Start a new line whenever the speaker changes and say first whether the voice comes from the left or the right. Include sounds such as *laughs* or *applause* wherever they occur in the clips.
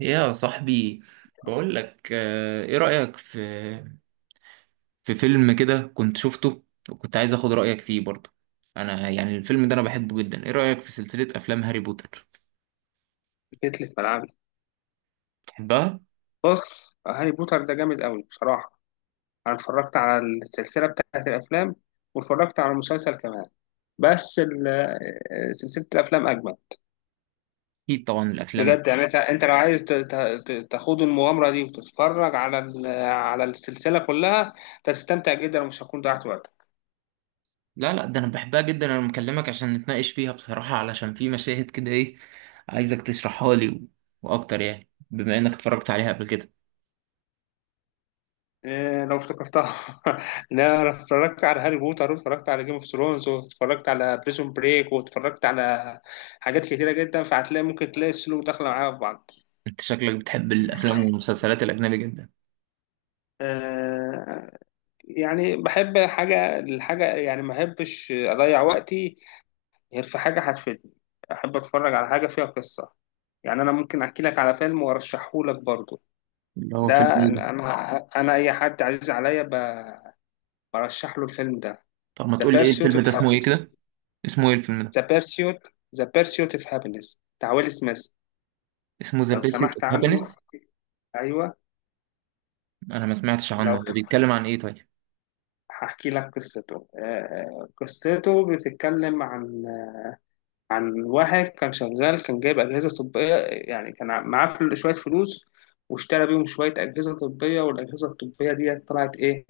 right: يا صاحبي، بقول لك ايه رأيك في فيلم كده كنت شفته، وكنت عايز اخد رأيك فيه برضه. انا يعني الفيلم ده انا بحبه جدا. ايه رأيك في سلسلة افلام هاري بوتر؟
left: جيت لي في ملعبي.
right: بتحبها؟
left: بص، هاري بوتر ده جامد قوي بصراحة. أنا اتفرجت على السلسلة بتاعت الأفلام واتفرجت على المسلسل كمان، بس سلسلة الأفلام أجمل
right: اكيد طبعا الافلام.
left: بجد. أنت لو عايز تخوض المغامرة دي وتتفرج على السلسلة كلها، تستمتع جدا ومش هتكون ضيعت وقت.
right: لا لا، ده انا بحبها جدا، انا مكلمك عشان نتناقش فيها بصراحة، علشان في مشاهد كده ايه عايزك تشرحها لي واكتر، يعني بما انك اتفرجت عليها قبل كده.
left: إيه، لو افتكرتها. *laughs* إن أنا اتفرجت على هاري بوتر واتفرجت على جيم اوف ثرونز واتفرجت على بريزون بريك واتفرجت على حاجات كتيرة جدا، فهتلاقي ممكن تلاقي السلوك داخلة معايا في بعض.
right: انت شكلك بتحب الافلام والمسلسلات الاجنبي جدا.
left: آه، يعني بحب حاجة الحاجة، يعني ما أحبش أضيع وقتي غير في حاجة هتفيدني. أحب أتفرج على حاجة فيها قصة. يعني أنا ممكن أحكي لك على فيلم وأرشحه لك برضه.
right: اللي هو فيلم
left: ده
right: ايه ده؟
left: أنا أي حد عزيز عليا برشح له الفيلم ده.
right: طب ما
left: The
right: تقول لي ايه
left: Pursuit
right: الفيلم
left: of
right: ده، اسمه ايه
left: Happiness.
right: كده؟ اسمه ايه الفيلم ده؟
left: The Pursuit The Pursuit of Happiness بتاع ويل سميث.
right: اسمه ذا
left: لو
right: بيرسيوت
left: سمحت
right: اوف
left: عنه.
right: هابينس.
left: أيوه.
right: انا ما سمعتش
left: لو
right: عنه،
left: بت-
right: هو بيتكلم عن ايه طيب؟
left: هحكي لك قصته. قصته بتتكلم عن واحد كان شغال، كان جايب أجهزة طبية. يعني كان معاه شوية فلوس، واشترى بيهم شوية أجهزة طبية، والأجهزة الطبية دي طلعت إيه،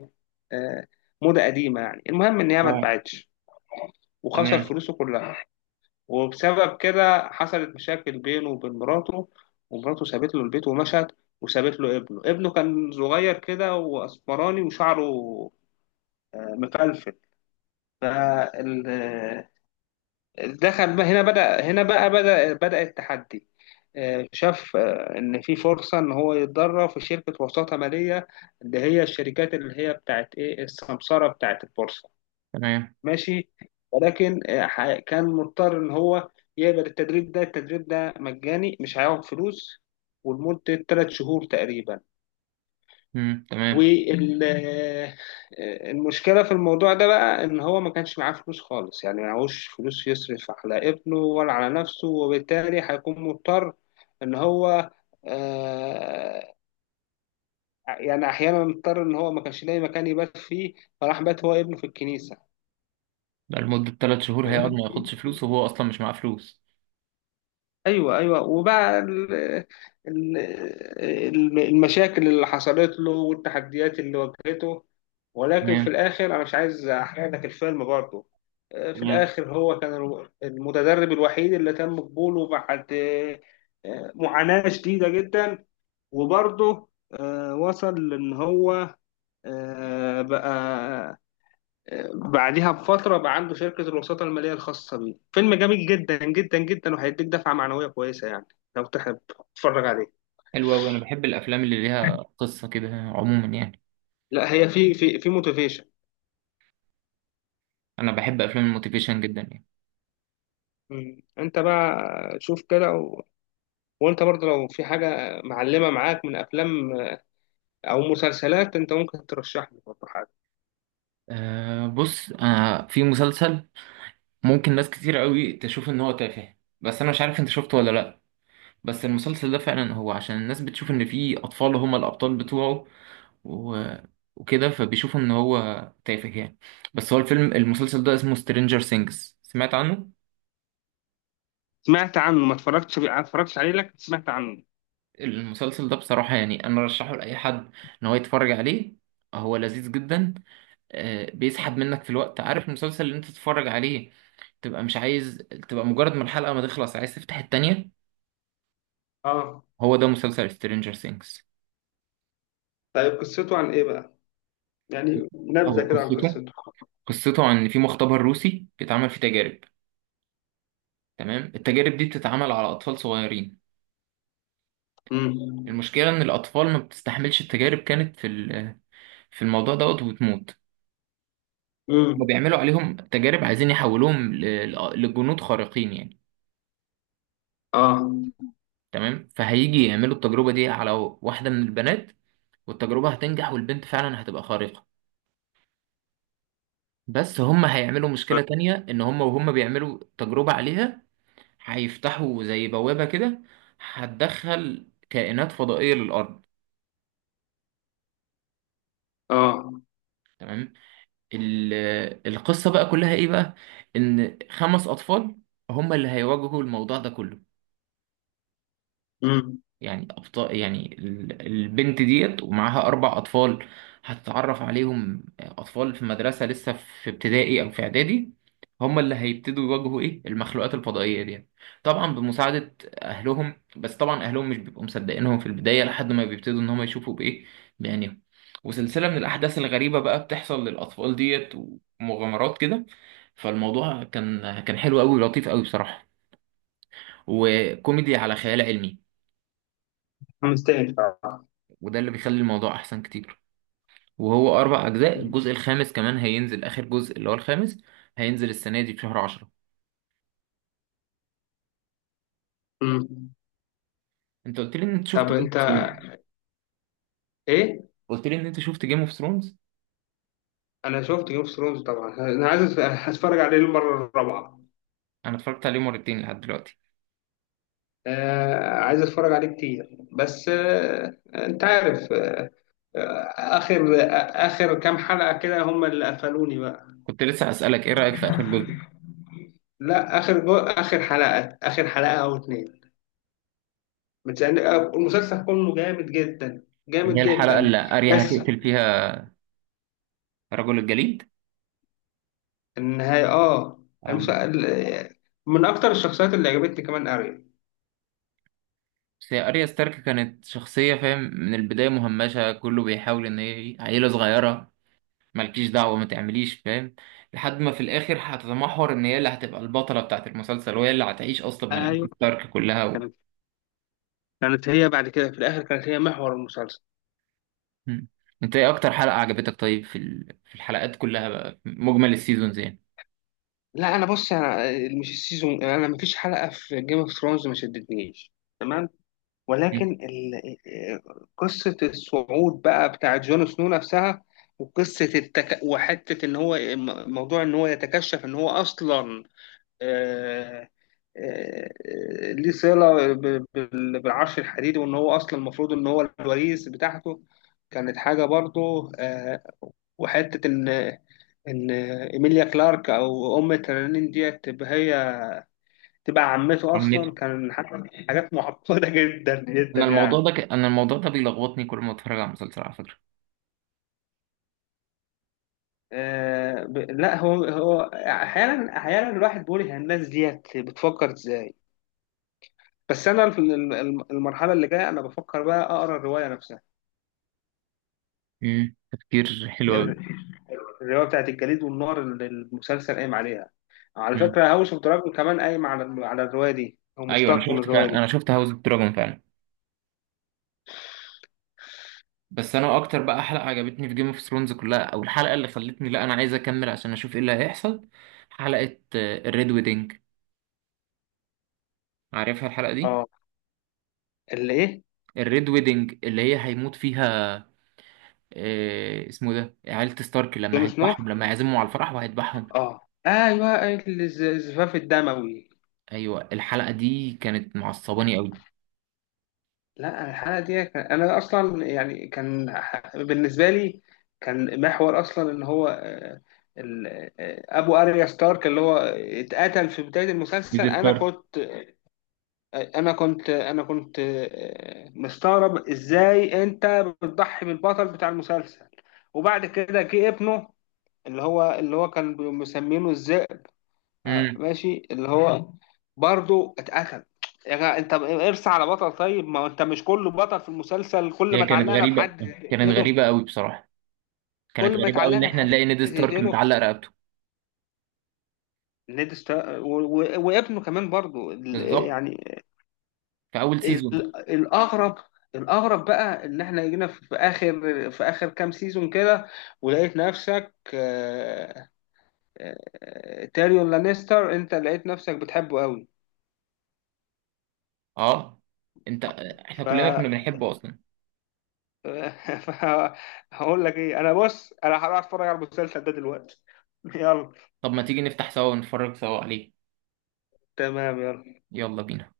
left: آه موضة قديمة. يعني المهم إن هي ما
right: اه.
left: اتباعتش وخسر
right: تمام.
left: فلوسه كلها. وبسبب كده حصلت مشاكل بينه وبين مراته، ومراته سابت له البيت ومشت، وسابت له ابنه. ابنه كان صغير كده وأسمراني وشعره آه، مفلفل. دخل بقى هنا، بدأ هنا بقى، بدأ التحدي. شاف إن في فرصة إن هو يتدرب في شركة وساطة مالية، اللي هي الشركات اللي هي بتاعت إيه السمسرة بتاعت البورصة.
right: تمام.
left: ماشي. ولكن كان مضطر إن هو يقبل التدريب ده. التدريب ده مجاني، مش هياخد فلوس، ولمدة 3 شهور تقريبا.
right: تمام.
left: والمشكلة في الموضوع ده بقى إن هو ما كانش معاه فلوس خالص، يعني معهوش فلوس يصرف على ابنه ولا على نفسه، وبالتالي هيكون مضطر إن هو، آه، يعني أحيانا مضطر، إن هو ما كانش لاقي مكان يبات فيه، فراح بات هو ابنه في
right: ده لمدة ثلاث شهور هيقعد ما ياخدش
left: الكنيسة.
right: فلوس وهو اصلا مش معاه فلوس؟
left: ايوه، ايوه. وبقى ال- المشاكل اللي حصلت له والتحديات اللي واجهته. ولكن في
right: تمام.
left: الاخر انا مش عايز احرق لك الفيلم برضه. في
right: تمام.
left: الاخر هو كان المتدرب الوحيد اللي تم قبوله بعد معاناة شديدة جدا. وبرضه وصل لان هو، بقى بعديها بفترة بقى عنده شركة الوساطة المالية الخاصة بيه. فيلم جميل جدا جدا جدا وهيديك دفعة معنوية كويسة يعني، لو تحب تتفرج عليه.
right: حلو أوي، أنا بحب الأفلام اللي ليها قصة كده عموما يعني.
left: لا، هي في في موتيفيشن.
right: أنا بحب أفلام الموتيفيشن جدا يعني.
left: انت بقى شوف كده، وانت برضه لو في حاجة معلمة معاك من افلام او مسلسلات، انت ممكن ترشح لي برضه حاجة.
right: أه بص، أنا في مسلسل ممكن ناس كتير قوي تشوف إن هو تافه، بس أنا مش عارف أنت شفته ولا لأ. بس المسلسل ده فعلا هو عشان الناس بتشوف إن في أطفال هم الأبطال بتوعه، و... وكده فبيشوفوا ان هو تافه يعني. بس هو الفيلم، المسلسل ده اسمه سترينجر سينجز، سمعت عنه؟
left: سمعت عنه، ما اتفرجتش عليه لك، سمعت عنه.
right: المسلسل ده بصراحة يعني انا رشحه لأي حد ان هو يتفرج عليه. هو لذيذ جدا. بيسحب منك في الوقت، عارف المسلسل اللي انت تتفرج عليه تبقى مش عايز، تبقى مجرد ما الحلقة ما تخلص عايز تفتح التانية.
left: اه.
right: هو ده مسلسل سترينجر سينجز.
left: طيب قصته عن ايه بقى؟ يعني
right: هو
left: نبذة كده عن
right: قصته،
left: قصته.
right: قصته عن إن في مختبر روسي بيتعمل فيه تجارب. تمام. التجارب دي بتتعمل على أطفال صغيرين.
left: امم،
right: المشكلة إن الأطفال ما بتستحملش التجارب، كانت في في الموضوع دوت وبتموت. هما
left: امم،
right: بيعملوا عليهم تجارب، عايزين يحولوهم لجنود خارقين يعني.
left: اه،
right: تمام. فهيجي يعملوا التجربة دي على واحدة من البنات، والتجربة هتنجح والبنت فعلا هتبقى خارقة. بس هما هيعملوا مشكلة تانية، إن هما وهما بيعملوا تجربة عليها هيفتحوا زي بوابة كده، هتدخل كائنات فضائية للأرض.
left: اه،
right: تمام. ال- القصة بقى كلها ايه بقى؟ ان خمس اطفال هم اللي هيواجهوا الموضوع ده كله.
left: امم.
right: يعني أبطال، يعني البنت ديت ومعاها أربع أطفال، هتتعرف عليهم أطفال في مدرسة لسه في ابتدائي أو في إعدادي، هم اللي هيبتدوا يواجهوا المخلوقات الفضائية دي. طبعا بمساعدة أهلهم، بس طبعا أهلهم مش بيبقوا مصدقينهم في البداية لحد ما بيبتدوا إن هم يشوفوا بإيه، بعينيهم. وسلسلة من الأحداث الغريبة بقى بتحصل للأطفال ديت ومغامرات كده. فالموضوع كان حلو أوي ولطيف أوي بصراحة، وكوميدي على خيال علمي.
left: مستاهل.
right: وده اللي بيخلي الموضوع احسن كتير. وهو اربع اجزاء، الجزء الخامس كمان هينزل، اخر جزء اللي هو الخامس هينزل السنه دي في شهر 10.
left: مم.
right: انت قلت لي ان انت شفت
left: طب
right: جيم
left: انت
right: اوف ثرونز،
left: ايه؟
right: قلت لي ان انت شفت جيم اوف ثرونز.
left: انا شفت جيم اوف ثرونز طبعا. انا عايز اتفرج عليه المره الرابعه.
right: انا اتفرجت عليه مرتين لحد دلوقتي.
left: آه، عايز اتفرج عليه كتير، بس انت عارف، آه، اخر اخر كام حلقه كده هم اللي قفلوني بقى.
right: كنت لسه اسالك ايه رايك في اخر جزء.
left: لا، اخر حلقه او اتنين. المسلسل كله جامد جدا،
right: اللي
left: جامد
right: هي الحلقه
left: جدا.
right: اللي اريا
left: بس
right: هتقتل فيها رجل الجليد.
left: النهايه،
right: اه.
left: المسلسل من اكتر الشخصيات اللي عجبتني كمان.
right: بس هي اريا ستارك كانت شخصيه، فاهم، من البدايه مهمشه كله بيحاول ان هي عيله صغيره، مالكيش دعوة ما تعمليش، فاهم. لحد ما في الآخر هتتمحور إن هي اللي هتبقى البطلة بتاعة المسلسل، وهي اللي هتعيش أصلا من
left: اريا
right: أجل ستارك كلها
left: كانت كانت هي بعد كده في الاخر، كانت هي محور المسلسل.
right: مم. أنت إيه أكتر حلقة عجبتك طيب في في الحلقات كلها بقى، مجمل السيزونز يعني.
left: لا انا بص، انا مش السيزون، انا مفيش حلقه في جيم اوف ثرونز ما شدتنيش، تمام.
right: مم.
left: ولكن قصه الصعود بقى بتاع جون سنو نفسها، وقصه وحته ان هو، موضوع ان هو يتكشف ان هو اصلا، آه، آه، ليه صله بالعرش الحديدي، وان هو اصلا المفروض ان هو الوريث بتاعته، كانت حاجه برضه. وحته ان ايميليا كلارك او ام ترانين ديت تبقى هي، تبقى عمته
right: عمته.
left: اصلا، كان حاجه. حاجات معقده *laughs* جدا جدا
right: أنا الموضوع
left: يعني.
right: ده أنا الموضوع ده بيلخبطني كل ما أتفرج على مسلسل، على فكرة.
left: لا، هو احيانا احيانا الواحد بيقول هي الناس ديت بتفكر ازاي. بس انا في المرحله اللي جايه انا بفكر بقى اقرا الروايه نفسها.
right: مم. تفكير حلو أوي.
left: ال- الروايه بتاعت الجليد والنار اللي المسلسل قايم عليها. على
right: مم.
left: فكره هاوس اوف دراجون كمان قايم على الروايه دي، او
right: أيوه أنا
left: مشتق من
right: شفت
left: الروايه دي.
right: فعلا، أنا شفت هاوس اوف دراجون فعلا. بس انا اكتر بقى حلقه عجبتني في جيم اوف ثرونز كلها، او الحلقه اللي خلتني لا انا عايز اكمل عشان اشوف ايه اللي هيحصل، حلقه الريد ويدنج. عارفها الحلقه دي؟
left: اه. اللي ايه؟
right: الريد ويدنج اللي هي هيموت فيها، اسمه ده عيلة ستارك، لما
left: جون سنو.
right: هيذبحهم لما هيعزمهم على الفرح وهيذبحهم.
left: اه، ايوه. الزفاف الدموي.
right: ايوه الحلقه دي كانت معصباني قوي.
left: لا الحلقه دي كان، انا اصلا يعني كان بالنسبه لي كان محور اصلا ان هو، ال- ابو اريا ستارك اللي هو اتقتل في بدايه المسلسل.
right: دي
left: انا
right: ستارك.
left: كنت، انا كنت مستغرب ازاي انت بتضحي بالبطل بتاع المسلسل. وبعد كده جه ابنه اللي هو كان مسمينه ازاي.
right: امم.
left: ماشي، اللي هو برضو اتقتل. يا جماعة، انت ارسى على بطل، طيب، ما هو انت مش كله بطل في المسلسل. كل ما
right: هي كانت
left: اتعلقنا
right: غريبه،
left: بحد،
right: كانت
left: تقتله.
right: غريبه قوي بصراحه، كانت
left: كل ما
right: غريبه قوي ان
left: اتعلقنا
right: احنا
left: بحد،
right: نلاقي نيد ستارك
left: تقتله.
right: متعلق رقبته.
left: نيد ستا... و... و... وابنه كمان برضو.
right: بالظبط.
left: يعني
right: في اول
left: ال...
right: سيزون.
left: الاغرب الاغرب بقى ان احنا جينا في اخر كام سيزون كده، ولقيت نفسك آه، تيريون لانيستر، انت لقيت نفسك بتحبه قوي.
right: اه. انت، احنا كلنا كنا بنحبه اصلا.
left: *laughs* هقول لك ايه، انا بص، انا هروح اتفرج على المسلسل ده دلوقتي. *laughs* يلا.
right: طب ما تيجي نفتح سوا ونتفرج سوا عليه.
left: تمام، يلا.
right: يلا بينا.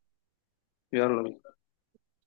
left: يلا بينا.